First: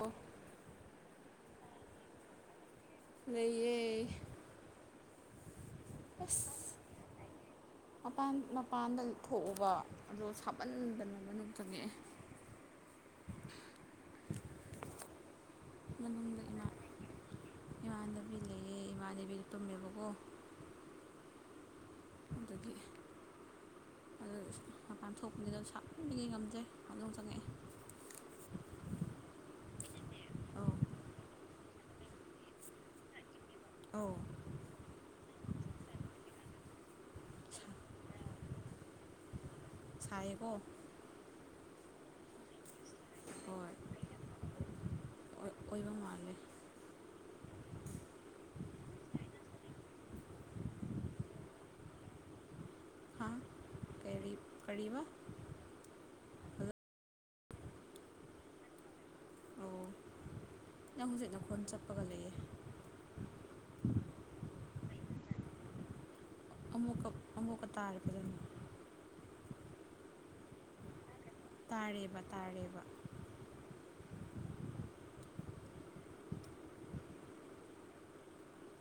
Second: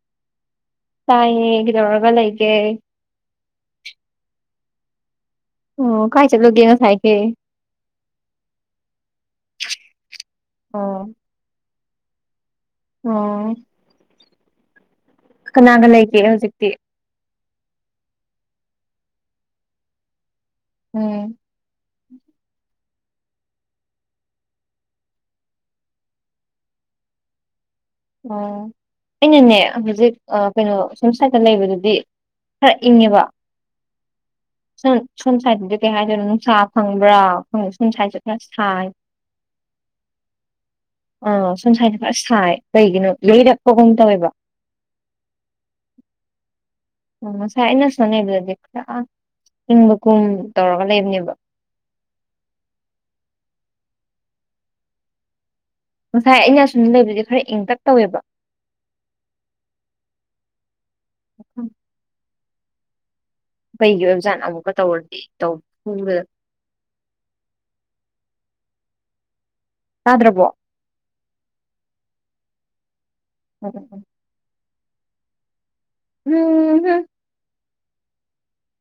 ꯑꯣ ꯇꯥꯏꯌꯦ ꯀꯩꯗꯧꯔꯒ ꯂꯩꯒꯦ ꯂꯩꯌꯦ ꯑꯣ ꯀꯥꯏ ꯑꯁ ꯆꯠꯂꯨꯒꯦ ꯉꯁꯥꯏꯀꯦ ꯃꯄꯥꯟ ꯃꯄꯥꯟꯗ ꯊꯣꯛꯎꯕ ꯑꯗꯣ ꯑꯣ ꯁꯥꯃꯟꯗꯅ ꯃꯅꯨꯡ ꯆꯪꯉꯛꯑꯦ ꯑꯣ ꯀꯅꯥꯒ ꯂꯩꯒꯦ ꯃꯅꯨꯡꯗ ꯏꯃꯥ ꯍꯧꯖꯤꯛꯇꯤ ꯏꯃꯥꯟꯅꯕꯤ ꯂꯩꯌꯦ ꯏꯃꯥꯟꯅꯕꯤꯗꯣ ꯇꯨꯝꯃꯦꯕꯀꯣ ꯎꯝ ꯑꯗꯨꯒꯤ ꯑꯗꯨ ꯃꯄꯥꯟ ꯊꯣꯛꯄꯅꯤꯗ ꯁꯥꯃꯟꯕꯒꯤ ꯉꯝꯗꯦ ꯃꯅꯨꯡ ꯆꯪꯉꯛꯑꯦ ꯑꯣ ꯑꯩꯅꯅꯦ ꯍꯧꯖꯤꯛ ꯑ ꯑꯧ ꯀꯩꯅꯣ ꯁꯣꯝ ꯁꯥꯏꯠ ꯂꯩꯕꯗꯨꯗꯤ ꯈꯔ ꯏꯪꯉꯦꯕ ꯑꯧ ꯁꯝ ꯁꯣꯝ ꯁꯥꯏꯠꯇꯗꯤ ꯀꯩ ꯍꯥꯏꯗꯣꯏꯅꯣ ꯅꯨꯡꯁꯥ ꯐꯪꯕ꯭ꯔꯥ ꯁꯣꯝ ꯁꯥꯏꯗꯁꯨ ꯈꯔ ꯁꯥꯏ [unintelligible] ꯁꯥꯏꯌꯦꯀꯣ ꯑ ꯁꯣꯝ ꯁꯥꯏꯠꯁꯦ ꯈꯔ ꯁꯥꯏ ꯀꯩꯒꯤꯅꯣ ꯍꯣꯏ ꯌꯩꯔꯛꯄꯒꯨꯝ ꯇꯧꯋꯦꯕ ꯑꯣꯏ ꯑꯣꯏꯕ ꯃꯥꯜꯂꯦ ꯑꯣ ꯉꯁꯥꯏ ꯑꯩꯅ ꯁꯣꯟꯅꯩꯕꯗꯗꯤ ꯈꯔ ꯑ ꯏꯡꯕ ꯀꯨꯝ ꯇꯧꯔꯒ ꯂꯩꯕꯅꯦꯕ ꯀꯔꯤꯞ ꯀꯔꯤꯕ ꯉꯁꯥꯏ ꯑꯩꯅ ꯑꯁꯨꯝꯗ ꯂꯩꯕꯗꯗꯤ ꯈꯔ ꯏꯪꯇꯛ ꯇꯧꯋꯦꯕ ꯑꯣ ꯅꯪ ꯍꯧꯖꯤꯛ ꯅꯈꯣꯟ ꯆꯠꯄꯒ ꯂꯩꯌꯦ ꯀꯩꯒꯤ ꯑꯣꯏꯕ ꯖꯥꯠꯅꯣ ꯑꯃꯨꯛꯀ ꯇꯧꯔꯗꯤ ꯇꯧ ꯄꯨ ꯑꯃꯨꯛꯀ ꯑꯃꯨꯛꯀ ꯇꯥꯔꯦ ꯐꯖꯅ ꯇꯥꯗ꯭ꯔꯕꯣ ꯇꯥꯔꯦꯕ ꯇꯥꯔꯦꯕ ꯎꯝ ꯎꯝ ꯎꯝ ꯍꯨꯝ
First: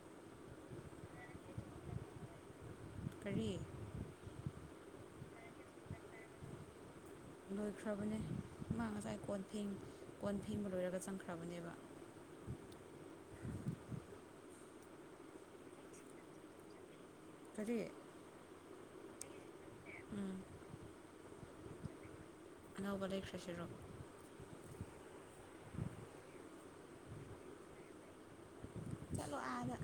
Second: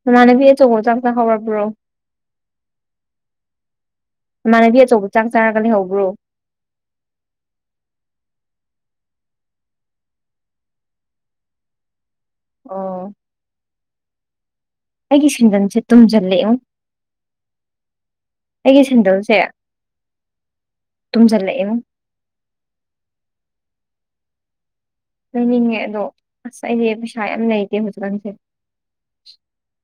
ꯅꯃꯥꯟꯅꯕꯤ ꯑꯆꯧꯕ ꯆꯥꯛ ꯆꯍꯥꯎꯔꯛꯕ꯭ꯔꯣ ꯀꯔꯤ ꯅꯃꯥꯟꯅꯕꯤ ꯑꯆꯧꯕ ꯆꯥꯛ ꯆꯥꯔꯒ ꯂꯩꯍꯧꯕ꯭ꯔꯣ ꯂꯣꯏꯈ꯭ꯔꯕꯅꯦ ꯃꯥ ꯉꯁꯥꯏ ꯀꯣꯟ ꯐꯦꯡ ꯀꯣꯟ ꯐꯦꯡꯕ ꯂꯣꯏꯔꯒ ꯆꯪꯈ꯭ꯔꯕꯅꯦꯕ ꯑꯣ ꯑꯩꯒꯤ ꯁꯦꯟꯗꯟꯁꯦ ꯇꯨꯝꯁꯤꯜꯂꯛꯑꯦꯕꯣ ꯀꯔꯤ ꯑꯩꯒꯤ ꯁꯦꯟꯗꯜꯁꯦ ꯎꯝ ꯇꯨꯝꯁꯤꯜꯂꯛꯑꯦꯉꯣ ꯑꯅꯧꯕ ꯂꯩꯈ꯭ꯔꯁꯤꯔꯣ ꯂꯩꯅꯤꯡꯉꯦ ꯑꯗꯣ ꯑꯁ ꯑꯩꯗꯤ ꯄꯩꯁꯥ ꯌꯥꯝ ꯂꯩꯇꯦ ꯍꯧꯖꯤꯛꯀꯥꯟꯁꯦ ꯆꯠꯂꯣ ꯑꯥꯗ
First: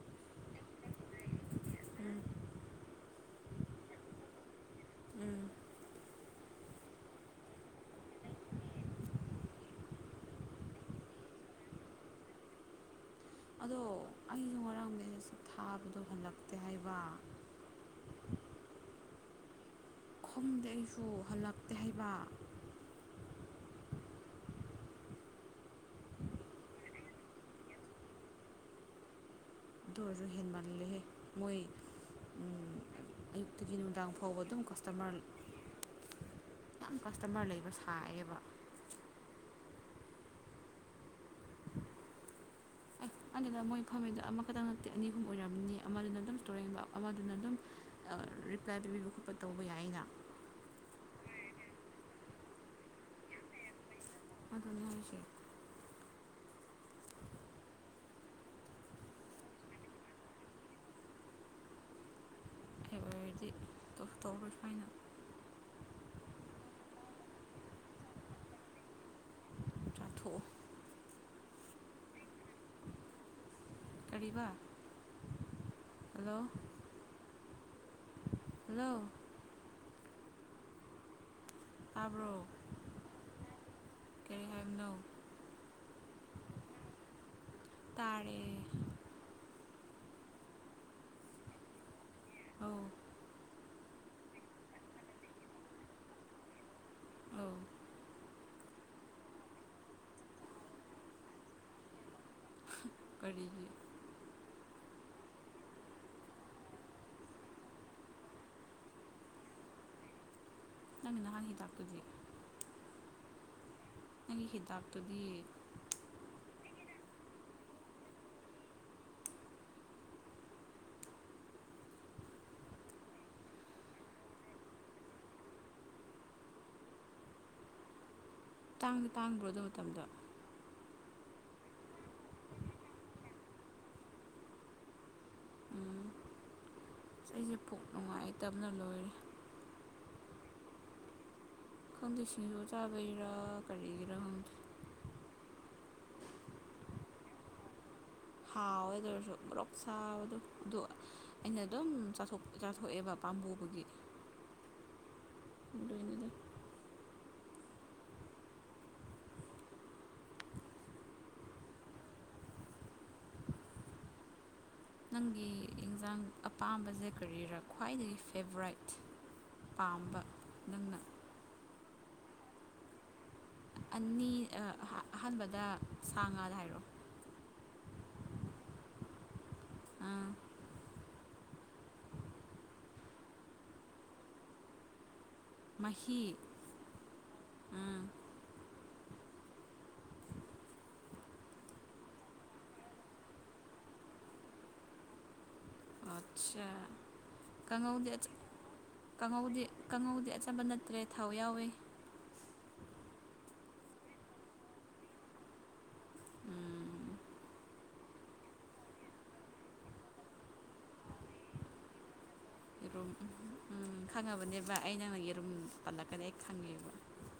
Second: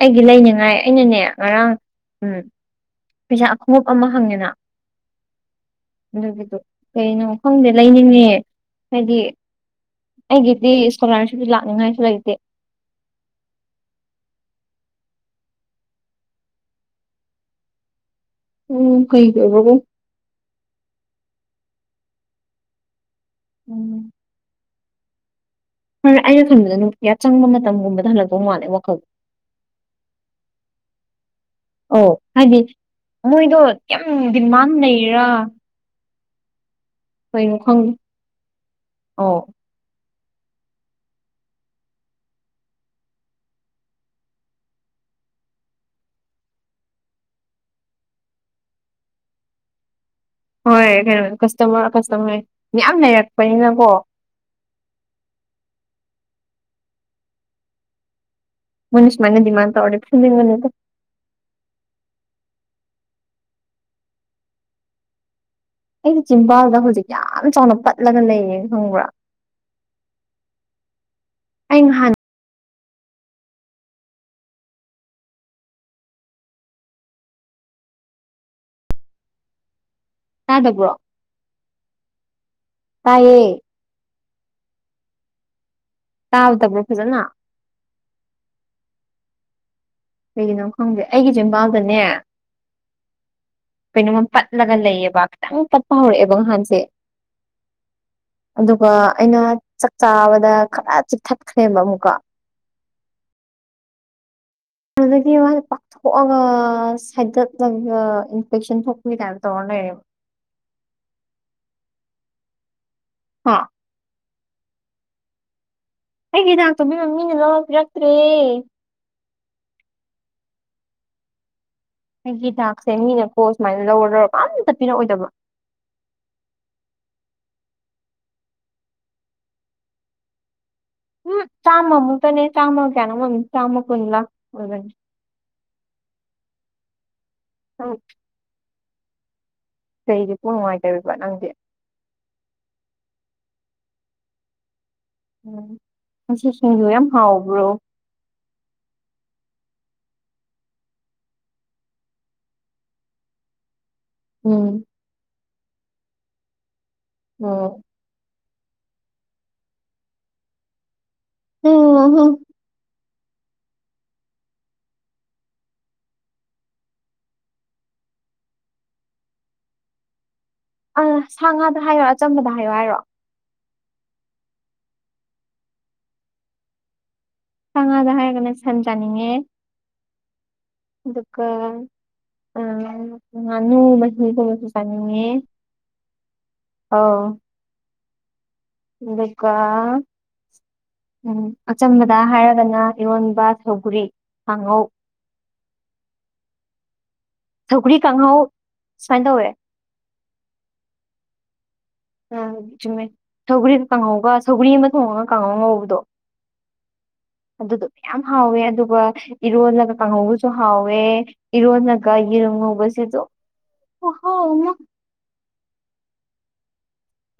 ꯑꯩꯒꯤ ꯂꯩꯅꯤꯡꯉꯥꯏ ꯑꯩꯅꯅꯦ ꯉꯔꯥꯡ ꯎꯝ ꯄꯩꯁꯥ ꯈꯣꯡꯎꯞ ꯑꯃ ꯍꯪꯉꯦ ꯅ ꯎꯝ ꯑꯗꯨꯒꯤꯗꯣ ꯀꯩꯅꯣ ꯈꯪꯗꯦ ꯂꯩꯅꯤꯡꯉꯦ ꯍꯥꯏꯗꯤ ꯑꯩꯒꯤꯗꯤ ꯏꯁꯀꯣꯂꯥꯔꯁꯤꯞꯁꯨ ꯂꯥꯛꯅꯤꯡꯉꯥꯏꯁꯨ ꯂꯩꯇꯦ ꯑꯗꯣ ꯑꯩꯁꯨ ꯉꯔꯥꯡ ꯃ ꯊꯥꯕꯗꯣ ꯍꯜꯂꯛꯇꯦ ꯍꯥꯏꯕ ꯎꯝ ꯀꯩꯗꯔꯕꯕꯣ ꯈꯣꯡꯗꯦ ꯑꯩꯁꯨ ꯍꯜꯂꯛꯇꯦ ꯍꯩꯕ ꯎꯝ ꯐꯔꯦ ꯑꯩꯅ ꯈꯟꯕꯗ ꯅꯨꯡꯄꯤꯌꯥ ꯆꯪ ꯃꯇꯝꯒꯨꯝꯕꯗ ꯍꯜꯂꯛꯗꯧ ꯃꯥꯜꯂꯦ ꯋꯥꯈꯜꯗ ꯑꯗꯨ ꯑꯣꯏꯔꯁꯨ ꯍꯦꯟ ꯃꯥꯜꯂꯦꯍꯦ ꯃꯣꯏ ꯑꯧ ꯍꯥꯏꯗꯤ ꯃꯣꯏꯗꯣ ꯑꯌꯨꯛꯇꯒꯤ ꯌꯥꯝ ꯅꯨꯡꯗꯥꯡ ꯐꯥꯎꯕ ꯑꯗꯨꯝ ꯗꯤꯃꯥꯟ ꯀꯁꯇꯃꯔ ꯂꯩꯔꯥ ꯌꯥꯝ ꯀꯁꯇꯃꯔ ꯂꯩꯕ ꯁꯥꯏꯌꯦꯕ ꯑꯥꯎ ꯑꯦ ꯑꯗꯨꯗ ꯃꯣꯏ ꯐꯝꯃꯤꯗꯨ ꯑꯃꯈꯛꯇꯪ ꯅꯠꯇꯦ ꯑꯅꯤ ꯑꯍꯨꯝ ꯑꯣꯏꯔꯝꯅꯤ ꯑꯃꯗꯨꯅ ꯑꯗꯨꯝ ꯇꯣꯔꯦꯟꯕ ꯑꯃꯗꯨꯅ ꯑꯗꯨꯝ ꯔꯤꯄ꯭ꯂꯥꯏ ꯄꯤꯕꯤꯕ ꯈꯣꯠꯄ ꯇꯧꯕ ꯌꯥꯏꯅ ꯍꯣꯏ ꯀꯩꯅꯣ ꯀꯁꯇꯃꯔ ꯀꯁꯇꯃꯔ ꯌꯥꯝ ꯂꯩꯔꯛꯄꯅꯤꯅꯀꯣ ꯑꯗꯨꯅꯦ ꯍꯥꯏꯁꯦ ꯃꯣꯏꯅ ꯁꯨꯃꯥꯏ ꯗꯤꯃꯥꯟ ꯇꯧꯔꯗꯤ ꯐꯨꯅꯤꯡꯅꯤꯗ ꯍꯥꯏꯕꯔꯗꯤ ꯇꯧꯔ ꯐꯥꯏꯅ ꯑꯩꯗꯤ ꯆꯤꯝꯕꯥꯜꯗ ꯍꯧꯖꯤꯛ ꯌꯥꯝ ꯆꯥꯎꯅ ꯄꯠꯂꯒ ꯂꯩꯌꯦ ꯈꯪꯕ꯭ꯔꯥ ꯆꯥꯊꯣꯛꯑꯣ ꯑꯩ ꯍ ꯀꯔꯤꯕ ꯍꯜꯂꯣ ꯍꯜꯂꯣ ꯇꯥꯗꯕ꯭ꯔꯣ ꯇꯥꯕ꯭ꯔꯣ ꯇꯥꯏꯌꯦ ꯀꯔꯤ ꯍꯥꯏꯃꯤꯅꯧ ꯇꯥꯕꯗꯕ꯭ꯔꯣ ꯐꯖꯅ ꯇꯥꯔꯦ ꯀꯩꯒꯤꯅꯣ ꯈꯪꯗꯦ ꯑꯩꯒꯤꯁꯨꯦ ꯏꯝꯕꯥꯜꯗꯅꯦ ꯑ ꯀꯩꯅꯣꯃ ꯄꯠꯂꯒ ꯂꯩꯌꯦꯕ ꯈꯤꯇꯪ ꯄꯠꯄ ꯍꯧꯔꯛꯑꯦꯕ ꯉꯍꯥꯟꯁꯦ ꯑ ꯑꯗꯨꯒ ꯑꯩꯅ ꯆꯥꯛ ꯆꯥꯕꯗ ꯈꯔ ꯆꯤꯛꯊꯠꯈ꯭ꯔꯦꯕ ꯑꯃꯨꯛꯀꯣ ꯀꯔꯤꯒꯤ ꯑꯗꯒꯤ ꯋꯥ ꯄ ꯊꯣꯛꯑꯒ ꯁꯥꯏꯗꯠꯂꯒ ꯏꯟꯐꯦꯛꯁꯟ ꯊꯣꯛꯄꯅꯤ ꯀꯥꯏꯅ ꯇꯧꯔ ꯂꯩꯔꯦꯕ ꯅꯅꯥ ꯍ ꯇꯥꯛꯄꯒ ꯍꯥ ꯅꯪꯒꯤ ꯍꯤꯗꯥꯛꯇꯨꯗꯤ ꯑꯩꯒꯤ ꯍꯤꯗꯥꯛꯇꯣ ꯃꯤꯃꯝ ꯃꯤꯅ ꯂꯧꯔ ꯄꯤꯔꯛꯇ꯭ꯔꯦ ꯑꯩꯒꯤ ꯗꯥꯛꯁꯦ ꯃꯤꯅꯀꯣ ꯁꯨꯃꯥꯏꯅ ꯂꯧꯔ ꯂꯧꯔ ꯑꯝꯇ ꯄꯤꯔꯛꯑꯣꯏꯗꯕ ꯇꯥꯡꯗꯤ ꯇꯥꯡꯕ꯭ꯔꯣ ꯑꯗꯨ ꯃꯇꯝꯗꯣ ꯎꯝ ꯆꯥꯃ ꯃꯨꯛꯇꯅꯦ ꯆꯥꯃ ꯀꯌꯥꯅꯣꯝ ꯑꯣꯏꯕꯅꯦ ꯆꯥꯃ ꯀꯨꯟꯂꯥ ꯑꯣꯏꯕꯥꯅꯤ ꯎꯝ ꯑꯩꯁꯦ ꯄꯨꯛ ꯅꯪ ꯅꯨꯡꯉꯥꯏꯇꯕꯅ ꯂꯣꯏꯔꯦ ꯀꯩꯒꯤ ꯄꯨ ꯅꯨꯡꯉꯥꯏꯇꯔꯤꯕ ꯅꯪꯗꯤ ꯀꯟꯗꯦ ꯁꯤꯟꯖꯨ ꯆꯥꯕꯥꯩꯔ ꯀꯔꯤꯒꯤꯔ ꯎꯝ ꯉꯥꯁꯤꯡꯖꯨ ꯌꯥꯝ ꯍꯥꯎꯕ꯭ꯔꯣ ꯍꯥꯎꯋꯦ ꯑꯗꯨ ꯑꯣꯏꯔꯁꯨ ꯄꯨꯂꯞ ꯁꯥꯎꯕꯗ ꯑꯗꯨ ꯑꯩꯅ ꯑꯗꯨꯝ ꯆꯥꯊꯣꯛ ꯆꯥꯊꯣꯛꯑꯦꯕ ꯄꯥꯝꯕꯨꯕꯒꯤ ꯎꯝ ꯑꯗꯨꯏꯅꯤꯗ ꯑꯣ ꯎꯝꯍꯨꯝ ꯅꯪꯒꯤ ꯑꯦꯟꯖꯡ ꯑꯄꯥꯝꯕꯁꯦ ꯀꯔꯤꯔꯥ ꯈ꯭ꯋꯥꯏꯗꯒꯤ ꯐꯦꯕꯣꯔꯥꯏꯠ ꯄꯥꯝꯕ ꯑ ꯁꯥ ꯉꯥꯗ ꯍꯥꯏꯔꯣ ꯑꯆꯝꯕꯗ ꯍꯥꯏꯌꯣ ꯍꯥꯏꯔꯣ ꯑꯅꯤ ꯑ ꯑꯍ ꯑꯍꯥꯟꯕꯗ ꯁꯥ ꯉꯥꯗ ꯍꯥꯏꯔꯣ ꯁꯥ ꯉꯥꯗ ꯍꯥꯏꯔꯒꯅ ꯁꯟ ꯆꯥꯅꯤꯡꯉꯦ ꯑꯥ ꯑꯗꯨꯒ ꯎꯝ ꯉꯥꯅꯨ ꯃꯍꯤꯒꯨꯝꯕꯁꯨ ꯆꯥꯅꯤꯡꯉꯦ ꯃꯍꯤ ꯑꯧ ꯎꯝ ꯗꯨꯒ ꯎꯝ ꯑꯆꯝꯕꯗ ꯍꯥꯏꯔꯒꯅ ꯏꯔꯣꯟꯕ ꯁꯧꯒꯔ꯭ꯤ ꯀꯥꯡꯉꯧ ꯑ ꯁꯧꯒ꯭ꯔꯤ ꯀꯪꯉꯧꯗꯤ ꯀꯥꯡꯍꯧ ꯁꯨꯃꯥꯏꯅ ꯇꯧꯋꯦ ꯀꯪꯉꯧꯗꯤ ꯀꯥꯡꯉꯧꯗꯤ ꯑꯆꯝꯕ ꯅꯠꯇ꯭ꯔꯦ ꯊꯥꯎ ꯌꯥꯎꯋꯤ ꯎꯝ ꯆꯨꯝꯃꯦ ꯁꯧꯒꯔꯤ ꯀꯥꯡꯍꯧꯒ ꯁꯧꯒ꯭ꯔꯤ ꯑꯃ ꯊꯣꯡꯉꯒ ꯀꯥꯡꯍꯧ ꯑꯃꯥ ꯉꯧꯕꯗꯣ ꯑꯗꯨꯗꯣ ꯃꯌꯥꯝ ꯍꯥꯎꯋꯦ ꯑꯗꯨꯒ ꯏꯔꯣꯜꯂꯒ ꯀꯥꯡꯉꯧꯒꯥꯁꯨ ꯍꯥꯎꯋꯦ ꯏꯔꯣꯜꯂꯒ ꯌꯦꯔꯨꯝ ꯉꯧꯕꯁꯤꯁꯨ ꯎꯝ ꯈꯨꯍꯥꯎ ꯑꯃ ꯈꯪꯉꯕꯅꯦꯕ ꯑꯩ ꯅꯪꯅꯥ ꯌꯦꯔꯨꯝ ꯄꯜꯂꯛꯀꯅꯤ ꯑꯩ ꯈꯪꯉꯦꯕ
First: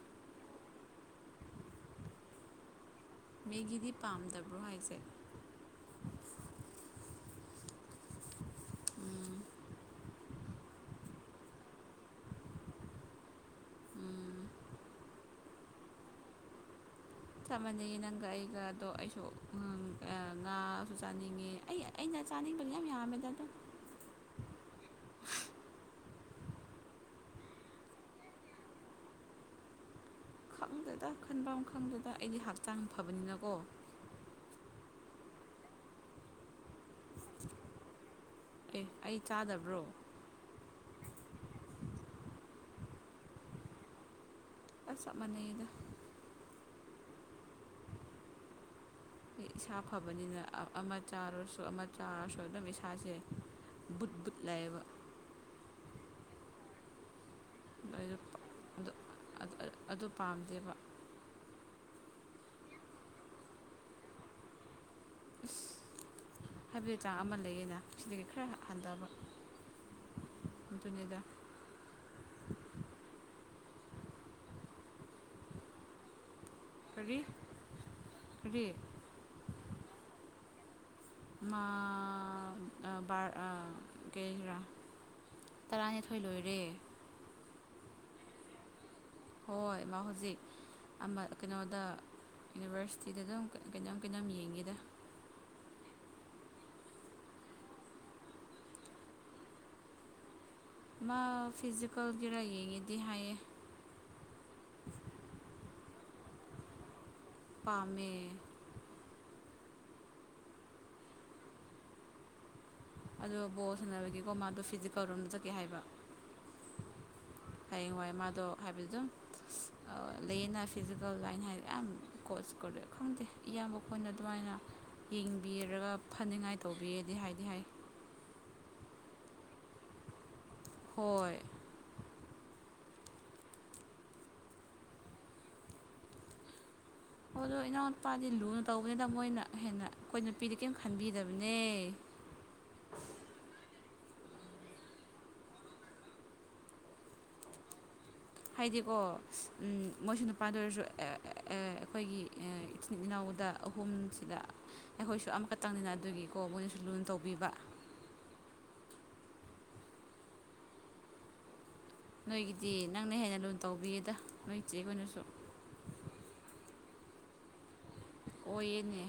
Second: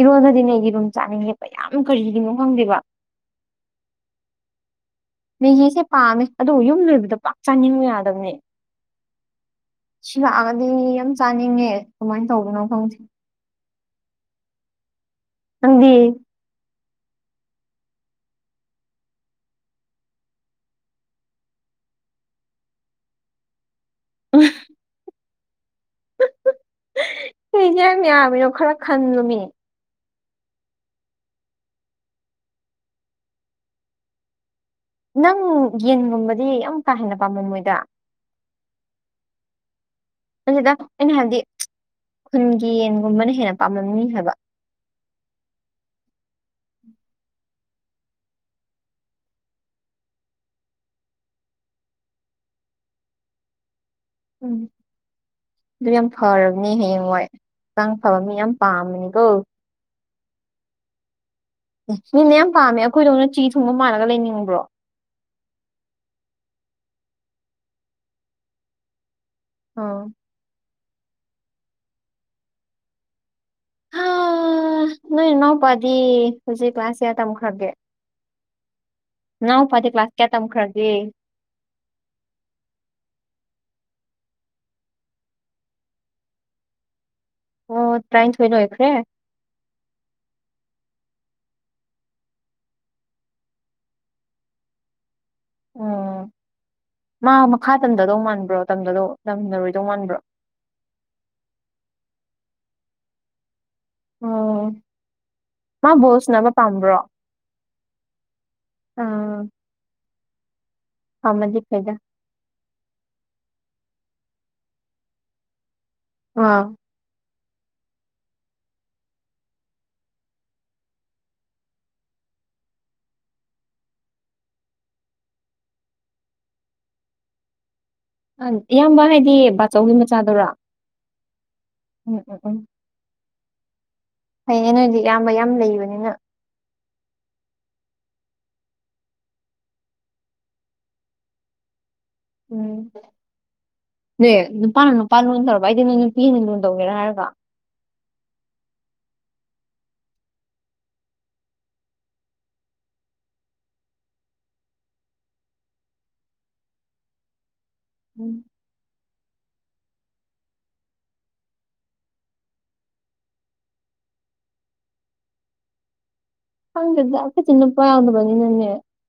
ꯏꯔꯣꯟꯗꯗꯤꯅꯦ ꯌꯦꯔꯨꯝ ꯆꯥꯅꯤꯡ ꯌꯦꯛꯄ ꯌꯥꯝ ꯀꯔꯤꯒꯤꯅꯣ ꯈꯪꯗ꯭ꯦꯕ ꯃꯤꯒꯤꯗꯤ ꯄꯥꯝꯗꯕ꯭ꯔꯣ ꯍꯥꯏꯁꯦ ꯃꯦꯒꯤꯁꯦ ꯄꯥꯝꯃꯦ ꯑꯗꯨꯕꯨ ꯌꯨꯝ ꯂꯩꯕꯗꯣ ꯄꯥꯛ ꯆꯥꯅꯤꯡꯕ ꯌꯥꯗꯕꯅꯦ ꯎꯝ ꯁꯤ ꯂꯥꯛꯑꯒꯗꯤ ꯌꯥꯝ ꯆꯥꯅꯤꯡꯉꯦ ꯀꯃꯥꯏꯅ ꯇꯧꯕꯅꯣ ꯈꯪꯗꯦ ꯎꯝ ꯅꯪꯗꯤ ꯆꯞ ꯃꯥꯟꯅꯩꯌꯦ ꯅꯪꯒ ꯑꯩꯒꯗꯣ ꯑꯩꯁꯨ ꯉꯥꯁꯨ ꯆꯥꯅꯤꯡꯉꯦ ꯑꯩ ꯑꯩꯅ ꯆꯥꯥꯟꯅꯤꯡꯕ ꯃꯌꯥꯝ ꯌꯥꯝꯃꯦꯗꯗꫭ [unintelligible] ꯀꯔꯤꯒꯤꯔ ꯌꯥꯝ ꯌꯥꯝꯃꯤꯔꯣ ꯈꯔ ꯈꯟꯂꯨꯃꯤ ꯈꯪꯗꯦꯗ ꯈꯟꯐꯝ ꯈꯪꯗꯦꯗ ꯑꯩꯗꯤ ꯍꯛꯆꯥꯡ ꯐꯕꯅꯤꯅꯀꯣ ꯅꯪ ꯌꯦꯟꯒꯨꯝꯕꯗꯤ ꯌꯥꯝ ꯀꯥ ꯍꯦꯟꯅ ꯄꯥꯝꯃꯝ ꯃꯣꯏꯗ ꯑꯦ ꯑꯩ ꯆꯥꯗꯕ꯭ꯔꯣ ꯅꯠꯇꯦꯗ ꯑꯩꯅ ꯍꯥꯏꯕꯗꯤ ꯈꯨꯟꯒꯤ ꯌꯦꯟꯒꯨꯝꯕꯅ ꯍꯦꯟꯅ ꯄꯥꯝꯂꯝꯅꯤ ꯍꯥꯏꯕ ꯑꯁ ꯆꯞ ꯃꯥꯟꯅꯩꯗ ꯑꯩ ꯏꯁꯥ ꯐꯕꯅꯤꯅ ꯑꯃ ꯆꯥꯔꯨꯔꯁꯨ ꯑꯃ ꯆꯥꯔꯁꯨ ꯑꯗꯨꯝ ꯏꯁꯥꯁꯦ ꯕꯨꯠꯕꯨꯠ ꯎꯝ ꯂꯩꯕ ꯑꯗꯨ ꯌꯥꯝ ꯐꯔꯕꯅꯦ ꯍꯌꯦꯡ ꯋꯥꯏ ꯑ ꯑꯩ ꯑꯗꯨ ꯄꯥꯝꯗꯦꯕ ꯃꯤꯅ ꯌꯥꯝ ꯄꯥꯝꯃꯦ ꯑꯩꯈꯣꯏꯗꯧꯅ ꯆꯤ ꯊꯨꯡꯕ ꯃꯥꯜꯂꯒ ꯂꯩꯅꯤꯡꯕ꯭ꯔꯣ ꯑꯁ ꯍꯥꯏꯕꯗꯤ ꯆꯥꯡ ꯑꯃ ꯂꯩꯌꯦꯅ ꯁꯤꯗꯒꯤ ꯈꯔ ꯍꯟꯊꯕ [inaudible] ꯑꯗꯨꯅꯤꯗ ꯍꯥ ꯅꯣꯏ ꯅꯅꯥꯎꯄꯥꯗꯤ ꯍꯧꯖꯤꯛ ꯀ꯭ꯂꯥꯁ ꯀꯌꯥ ꯀꯔꯤ ꯇꯝꯈ꯭ꯔꯒꯦ꯫ [inaudible] ꯅꯅꯥꯎ ꯄꯥꯗꯤ ꯀ꯭ꯂꯥꯁ ꯀꯌꯥ ꯇꯝꯈ꯭ꯔꯒꯦ ꯃꯥ ꯕꯥꯔ ꯑꯥ ꯀꯦꯔꯥ ꯇꯔꯥꯅꯤꯊꯣꯏ ꯂꯣꯏꯔꯦ ꯑꯣ ꯇꯔꯥꯅꯤꯊꯣꯏ ꯂꯣꯏꯈ꯭ꯔꯦ ꯍꯣꯏ ꯃꯥ ꯍꯧꯖꯤꯛ ꯑꯃ ꯀꯩꯅꯣꯗ ꯌꯨꯅꯤꯚꯔꯁꯤꯇꯤꯗ ꯑꯗꯨꯝ ꯀꯩꯅꯣꯝ ꯀꯩꯅꯣꯝ ꯌꯦꯡꯒꯦꯗ ꯎꯝ ꯃꯥ ꯃꯈꯥ ꯇꯝꯊꯗꯧ ꯃꯥꯟꯕ꯭ꯔꯣ ꯇꯝꯗꯗꯧ ꯇꯝꯅꯔꯣꯏꯗꯧ ꯃꯥꯟꯕ꯭ꯔꯣ ꯃꯥ ꯐꯤꯖꯤꯀꯦꯜꯒꯤ ꯂꯥꯏ ꯌꯦꯡꯉꯤꯗꯤ ꯍꯥꯏꯌꯦ ꯑꯣ ꯃꯥ ꯕꯣꯁꯅꯕ ꯄꯥꯝꯕ꯭ꯔꯣ ꯄꯥꯥꯝꯃꯦ ꯍ ꯃꯗꯤ ꯐꯩꯗ ꯑꯗꯣ ꯕꯣꯜ ꯁꯥꯟꯅꯕꯒꯤꯦꯀꯣ ꯃꯥꯗꯣ ꯐꯤꯖꯤꯛ ꯀꯧꯔꯣꯝꯗ ꯆꯠꯀꯦ ꯍꯥꯏꯕ ꯑ ꯍꯌꯦꯡꯋꯥꯏ ꯃꯥꯗꯣ ꯍꯥꯏꯕꯤꯗꯣ ꯂꯩꯌꯦꯅ ꯐꯤꯖꯤꯀꯦꯜ ꯂꯥꯏꯟ ꯍꯥꯏꯔꯦ ꯌꯥꯝ ꯀꯣꯆ ꯀꯧꯗꯦ ꯈꯪꯗꯦ ꯏꯌꯥꯝꯕ ꯀꯣꯏꯅ ꯑꯗꯨꯃꯥꯏꯅ ꯌꯦꯡꯕꯤꯔꯒ ꯐꯅꯤꯉꯥꯏ ꯇꯧꯕꯤꯔꯗꯤ ꯍꯥꯏꯗꯤ ꯍꯥꯏ ꯏꯌꯥꯝꯕ ꯍꯥꯏꯗꯤ ꯕꯥꯆꯧꯒꯤ ꯃꯆꯥꯗꯨꯔꯥ ꯍꯣꯏ ꯎꯝ ꯎꯝ ꯎꯝ ꯐꯩꯌꯦꯅꯦ ꯅꯣꯏꯗꯤ ꯏꯌꯥꯝꯕ ꯌꯥꯝ ꯂꯩꯕꯅꯤꯅ ꯑꯣ ꯑꯗꯣ ꯏꯅꯥꯎꯅ ꯅꯨꯄꯥꯗꯤ ꯂꯨꯅ ꯇꯧꯕꯅꯤꯗ ꯃꯣꯏꯅ ꯍꯦꯟꯅ ꯑꯩꯈꯣꯏ ꯅꯨꯄꯤꯗꯤ ꯀꯔꯤꯝ ꯈꯟꯕꯤꯗꯕꯅꯦ ꯎꯝ ꯅ ꯅꯨꯄꯥꯅ ꯅꯨꯄꯥ ꯂꯣꯟ ꯇꯧꯔꯕ ꯑꯩꯗꯤ ꯅꯣꯏ ꯅꯨꯄꯤꯅ ꯂꯣꯟ ꯇꯧꯒꯦꯔꯥ ꯍꯥꯏꯔꯒ ꯍꯥꯏꯗꯤꯀꯣ ꯃꯣꯏꯁꯨ ꯅꯨꯄꯥꯗ ꯑꯣꯏꯔꯁꯨ ꯑꯩꯈꯣꯏꯒꯤ ꯏꯆꯤꯟ ꯏꯅꯥꯎꯗ ꯑꯍꯨꯝꯁꯤꯗ ꯑꯩꯈꯣꯏꯁꯨ ꯑꯃꯈꯛꯇꯪꯅꯤꯅ ꯑꯗꯨꯒꯤꯀꯣ ꯃꯣꯏꯅꯁꯨ ꯂꯨꯅꯥ ꯇꯧꯕꯤꯕ ꯎꯝ ꯅꯣꯏꯒꯤꯗꯤ ꯅꯪꯅ ꯍꯦꯟꯅ ꯂꯨꯅ ꯇꯧꯕꯤꯌꯦꯗ ꯅꯣꯏ ꯆꯦ ꯍꫭꯏꯅꯁꯨ ꯈꯪꯗꯦꯗ ꯑꯩꯈꯣꯏꯗꯤ ꯅꯨꯄꯥ ꯌꯥꯎꯗꯕꯅꯤ ꯅꯅꯦ ꯑꯣꯏꯌꯦꯅꯦ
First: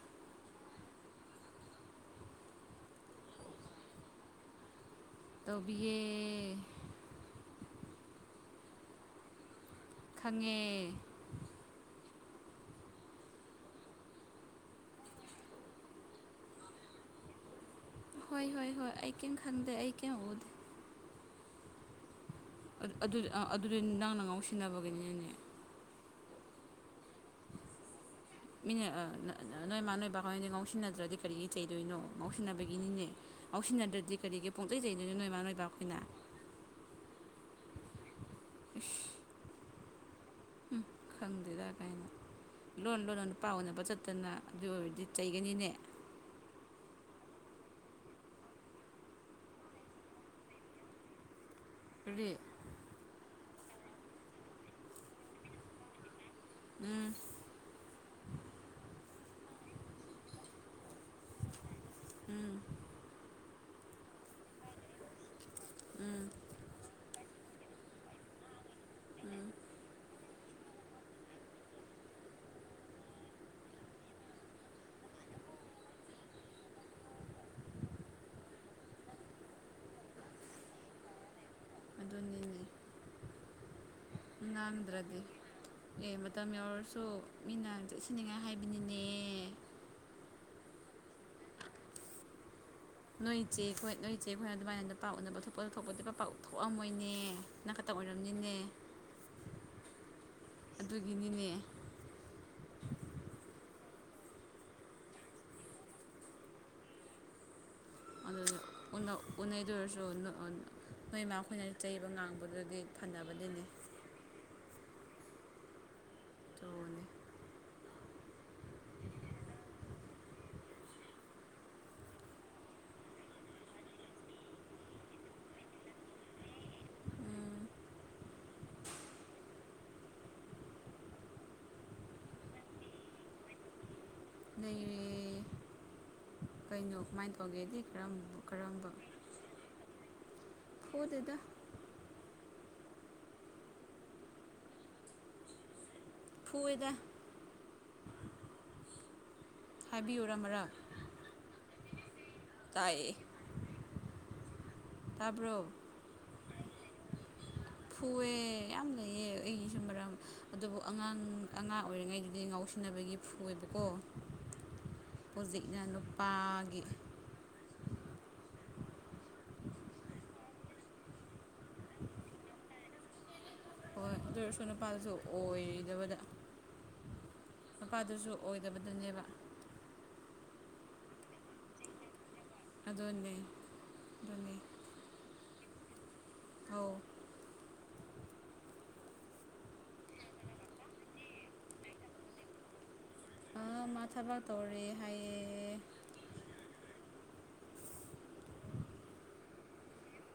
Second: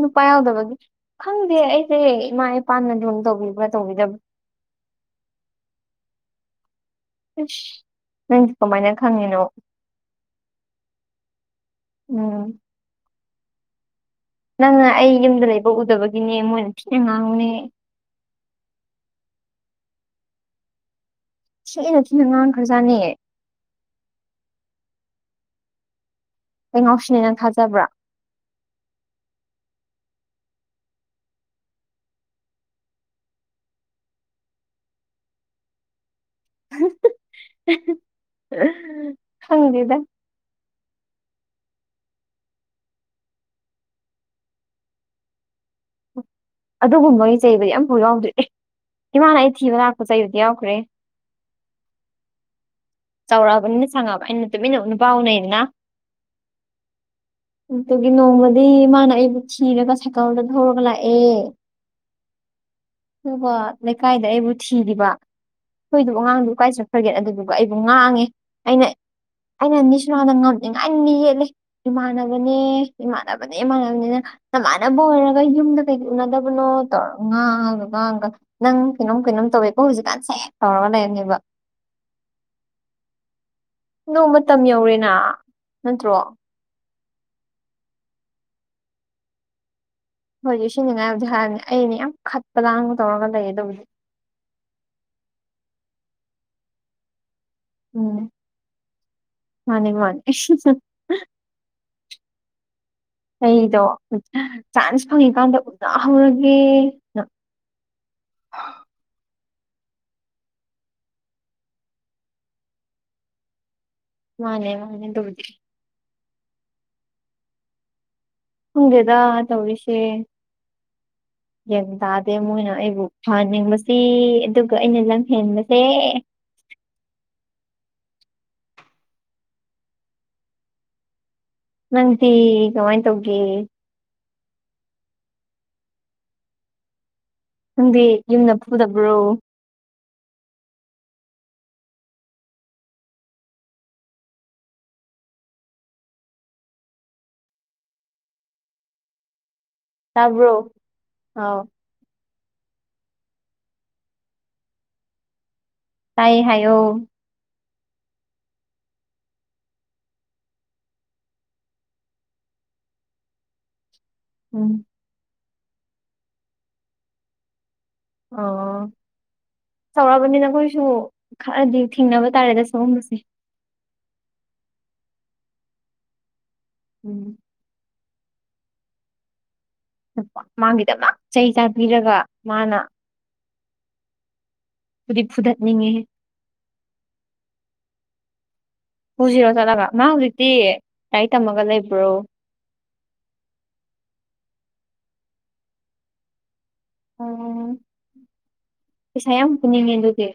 ꯅꯨꯄꯥ ꯌꯥꯎꯗꯕꯒꯤ ꯈꯪꯗꯦ ꯑꯩꯁꯦ ꯏꯃꯥ ꯏꯄꯥꯅ ꯂꯨꯅ ꯇꯧꯕꯤꯕ꯭ꯔꯥ ꯇꯧꯕꯤꯗꯕ꯭ꯔꯥ ꯇꯕꯤ ꯅꯪꯗꯤ ꯀꯃꯥꯏꯅ ꯈꯪꯉꯤꯅꯣ ꯈꯪꯉꯦ ꯎꯝ ꯅꯪꯅ ꯑꯩ ꯌꯨꯝꯗ ꯂꯩꯕ ꯎꯗꯕꯒꯤꯅꯦ ꯃꯣꯏꯅ ꯤꯅ ꯉꯥꯡꯨꯅꯦ ꯍꯣꯏ ꯍꯣꯏ ꯍꯣꯏ ꯑꯩ ꯀꯩꯝ ꯈꯟꯗꯦ ꯑꯩ ꯀꯩꯝ ꯎꯗꯦ ꯁꯤ ꯑꯗꯨꯗꯤ ꯅꯪ ꯅ ꯉꯥꯎ ꯁꯤꯟꯅꯕꯒꯤꯅꯤꯅꯦꯅꯦ ꯀꯩ ꯉꯥꯎꯁꯤꯅꯦ ꯅꯪ ꯊꯥꯖꯕ꯭ꯔꯥ ꯃꯤꯅꯦ ꯅꯣꯏ ꯏꯃꯥ ꯅꯣꯏꯕ ꯀꯗꯤ ꯉꯥꯎꯁꯤꯟꯅꯗ꯭ꯔꯗꯤ ꯀꯔꯤꯒꯤ ꯆꯩꯗꯣꯏꯅꯣ ꯉꯥꯎꯁꯤꯟꯅꯕꯒꯤꯅꯤꯅꯦ ꯍꯧꯥꯎꯁꯤꯟꯅꯗ꯭ꯔꯗꯤ ꯀꯔꯤꯒꯤ ꯄꯣꯡꯆꯩꯖꯩꯗꯣꯏꯅ ꯅꯣꯏꯃꯥ ꯅꯣꯏꯕ ꯑꯩꯈꯣꯏꯅ ꯍꯪꯗ ꯎꯝ ꯈꯪꯗꯦꯗ ꯀꯥꯏꯅ ꯂꯣꯟ ꯂꯣꯟ ꯅꯨꯄꯥ ꯑꯣꯏꯅꯕ ꯆꯠꯇꯅ ꯑꯗꯨ ꯑꯣꯏꯔꯗꯤ ꯆꯩꯒꯅꯤꯅꯦ ꯑꯗꯨꯒꯨꯝꯕꯒꯤ ꯆꯩꯕꯗꯤ ꯌꯥꯝꯐ ꯌꯥꯎꯗ꯭ꯔꯤꯦ ꯑꯦ ꯏꯃꯥꯅ ꯑꯩ ꯊꯤꯕ ꯂꯥꯛꯄ ꯆꯩꯕꯗꯤ ꯌꯥꯎꯈ꯭ꯔꯦ ꯐꯔꯤ ꯆꯥꯎꯔꯛꯑꯕꯅꯤꯅ ꯁꯪꯉꯑꯕ ꯑꯩꯅ ꯇꯨꯃꯤꯟꯅ ꯅꯨ ꯄꯥꯎꯅꯅ ꯎꯝ ꯑꯗꯨꯒꯤ ꯅꯣꯡꯃꯗꯤ ꯃꯥꯅ ꯑꯩꯕꯨ ꯊꯤꯔꯒ ꯁꯀꯜꯗ ꯍꯒꯂ ꯑꯦ ꯎꯝ ꯑꯗꯨꯒ ꯂꯩꯀꯥꯏꯗ ꯑꯩꯕꯨ ꯊꯤꯔꯤꯕ ꯑꯩꯈꯣꯏꯗꯨꯕꯨ ꯎꯝ ꯑꯉꯥꯡꯗꯨ ꯎ ꯀꯥꯏ ꯆꯠꯈ꯭ꯔꯒꯦ ꯑꯗꯨꯗꯨꯒ ꯑꯩꯕꯨ ꯉꯥꯡꯉꯦ ꯑꯩꯅ ꯎꯝ ꯑꯩꯅ ꯅꯤꯁꯔꯗ ꯉꯝꯅꯤꯡꯉꯥꯏ ꯌꯦꯠꯂ ꯏꯃꯥꯟꯅꯕꯅꯦ ꯏꯃꯥꯟꯅꯕꯅꯦ ꯏꯃꯥꯟꯅꯕꯅꯤꯅ ꯆꯃꯥꯟꯅꯕ ꯑꯣꯏꯔꯒ ꯌꯨꯝꯗ ꯀꯩ ꯎꯅꯗꯕꯅꯣ ꯇꯧꯔ ꯉꯥꯡꯕꯒꯥꯡꯒ ꯅꯪ ꯀꯩꯅꯣꯝ ꯀꯩꯅꯣꯝ ꯇꯧꯋꯦꯀꯣ ꯍꯧꯖꯤꯛꯀꯥꯟꯁꯦ ꯇꯧꯔꯒ ꯂꯩꯔꯅꯦꯕ ꯑꯗꯨꯅꯤꯅꯦ ꯅꯣꯡ ꯃꯇꯝ ꯌꯧꯔꯦꯅ ꯅꯥꯟꯗ꯭ꯔꯗꯤ ꯅꯠꯇ꯭ꯔꯣ ꯑꯦ ꯃꯇꯝ ꯌꯥꯎꯔꯁꯨ ꯃꯤꯅ ꯆꯠꯁꯤꯅꯤꯡꯉꯥꯏ ꯍꯥꯏꯕꯅꯤꯅꯦ ꯍꯣꯏꯗꯤ ꯁꯤꯅꯤꯉꯥꯏꯕꯗꯤ ꯍꯥꯏꯕꯅꯦ ꯑꯩꯅ ꯌꯥꯝ ꯈꯠꯄ ꯂꯥꯡꯕ ꯇꯧꯔꯒ ꯅꯣꯏ ꯂꯩꯌꯦ ꯆꯆꯦ ꯑꯗꯨꯕꯨꯗꯤ ꯑꯩꯈꯣꯏ ꯅꯣꯏ ꯆꯦ ꯑꯩꯈꯣꯏꯅ ꯑꯗꯨꯃꯥꯏꯅ ꯑꯗꯨ ꯄꯥꯛ ꯎꯅꯕ ꯊꯣꯛꯄ ꯊꯣꯛꯄꯗꯨ ꯄ ꯄꯥꯛ ꯊꯣꯛꯑꯝꯃꯣꯏꯅꯦ ꯅꯅꯥꯀꯛꯇ ꯎꯝ ꯑꯣꯏꯔꯝꯅꯤꯅꯦ ꯃꯥꯅꯤ ꯃꯥꯅꯤ ꯑꯗꯨꯒꯤꯅꯤꯅꯦ ꯑꯩꯗꯣ ꯆꯥꯟꯁ ꯐꯪꯉꯤꯀꯥꯟꯗ ꯎꯅ ꯍꯧꯔꯒꯦ ꯑꯗꯨ ꯎꯅ ꯎꯩꯗꯨ ꯑꯣꯏꯔꯁꯨ ꯅꯣꯏ ꯏꯃ ꯑꯩꯈꯣꯏꯅ ꯆꯩꯕ ꯉꯥꯡꯕꯗꯨꯒꯤ ꯐꯅꯕꯗꯤꯅꯤ ꯃꯥꯅꯦ ꯃꯥꯅꯦ ꯔꯗꯤꯦ ꯇꯅꯦ ꯐꯪꯗꯦꯗ ꯇꯧꯔꯤꯁꯦ ꯒ꯭ꯟ ꯇꯥꯗꯦ ꯃꯣꯏꯅ ꯑꯩꯕꯨ ꯐꯍꯟꯅꯤꯡꯕꯁꯤ ꯑꯗꯨꯒ ꯑꯩꯅ ꯂꯝꯪꯍꯦꯟꯕꯁꯦ ꯎꯝ ꯅꯪꯗꯤ ꯀꯃꯥꯏꯅ ꯇꯧꯒꯦ ꯂꯩꯔꯦ ꯀꯩꯅꯣ ꯀꯃꯥꯏꯅ ꯇꯧꯒꯦꯗꯤ ꯅꯪꯗꯤ ꯀꯔ ꯌꯨꯝꯗ ꯀꯔꯝꯕ ꯐꯨꯗꯕ꯭ꯔꯣ ꯑꯣꯗꯦꯗ ꯐꯨꯏꯗ ꯍꯥꯏꯕꯤꯌꯨꯔꯥ ꯇꯕ꯭ꯔꯣ ꯃꯔꯛ ꯑꯥꯎ ꯇꯥꯏꯦ ꯇꯥꯕ꯭ꯔꯣ ꯇꯥꯏ ꯍꯥꯏꯌꯧ ꯐꯨꯑꯦ ꯌꯥꯝ ꯂꯩꯑ ꯑꯩꯒꯤꯁꯨ ꯃꯔꯝ ꯑꯗꯨꯕꯨ ꯑꯉꯥꯡ ꯑꯉꯥꯡ ꯑꯣꯏꯔꯤꯉꯩꯗꯨꯗꯤ ꯉꯥꯎꯁꯤꯟꯅꯕꯒꯤ ꯐꯨꯣꯏꯕꯀꯣ ꯎꯝ ꯄꯨꯖꯤꯛꯅ ꯅꯨꯄꯥꯒꯤ ꯑ ꯁꯧꯔꯛꯑꯔꯕꯅꯤꯅ ꯑꯩꯈꯣꯏꯁꯨ ꯈꯔꯗꯤ ꯊꯦꯡꯅꯕ ꯇꯥꯔꯦꯗ ꯁꯒꯨꯝꯕꯁꯦ ꯍꯣꯏ ꯑꯗꯨ ꯑꯣꯏꯔꯁꯨ ꯅꯨꯄꯥꯜꯁꯨ ꯑꯣꯏꯗꯕꯗ ꯎꯝ ꯃꯄꯥꯗꯨꯁꯨ ꯑꯣꯏꯗꯕꯗꯨꯅꯦꯕ ꯃꯥꯒꯤꯗꯞꯅ ꯆꯩ ꯆꯥꯕꯤꯔꯒ ꯃꯥꯅ ꯑꯗꯨꯗꯟꯅꯦ ꯑꯗꯨꯅꯤ ꯐꯗꯤ ꯐꯨꯊꯠꯅꯤꯡꯉꯦꯦ ꯑ ꯄꯨꯁꯤꯔꯣ ꯆꯠꯂꯒ ꯃꯥ ꯍꯧꯖꯤꯛꯇꯤ ꯂꯥꯏꯔꯤꯛ ꯇꯝꯃꯒ ꯂꯩꯕ꯭ꯔꯣ ꯑ ꯃꯥ ꯊꯕꯥꯛ ꯇꯧꯔꯤ ꯍꯥꯏꯌꯦꯦ ꯑꯣ ꯄꯩꯁꯥ ꯌꯥꯝ ꯄꯨꯅꯤꯡꯉꯦ ꯑꯗꯨꯗꯤ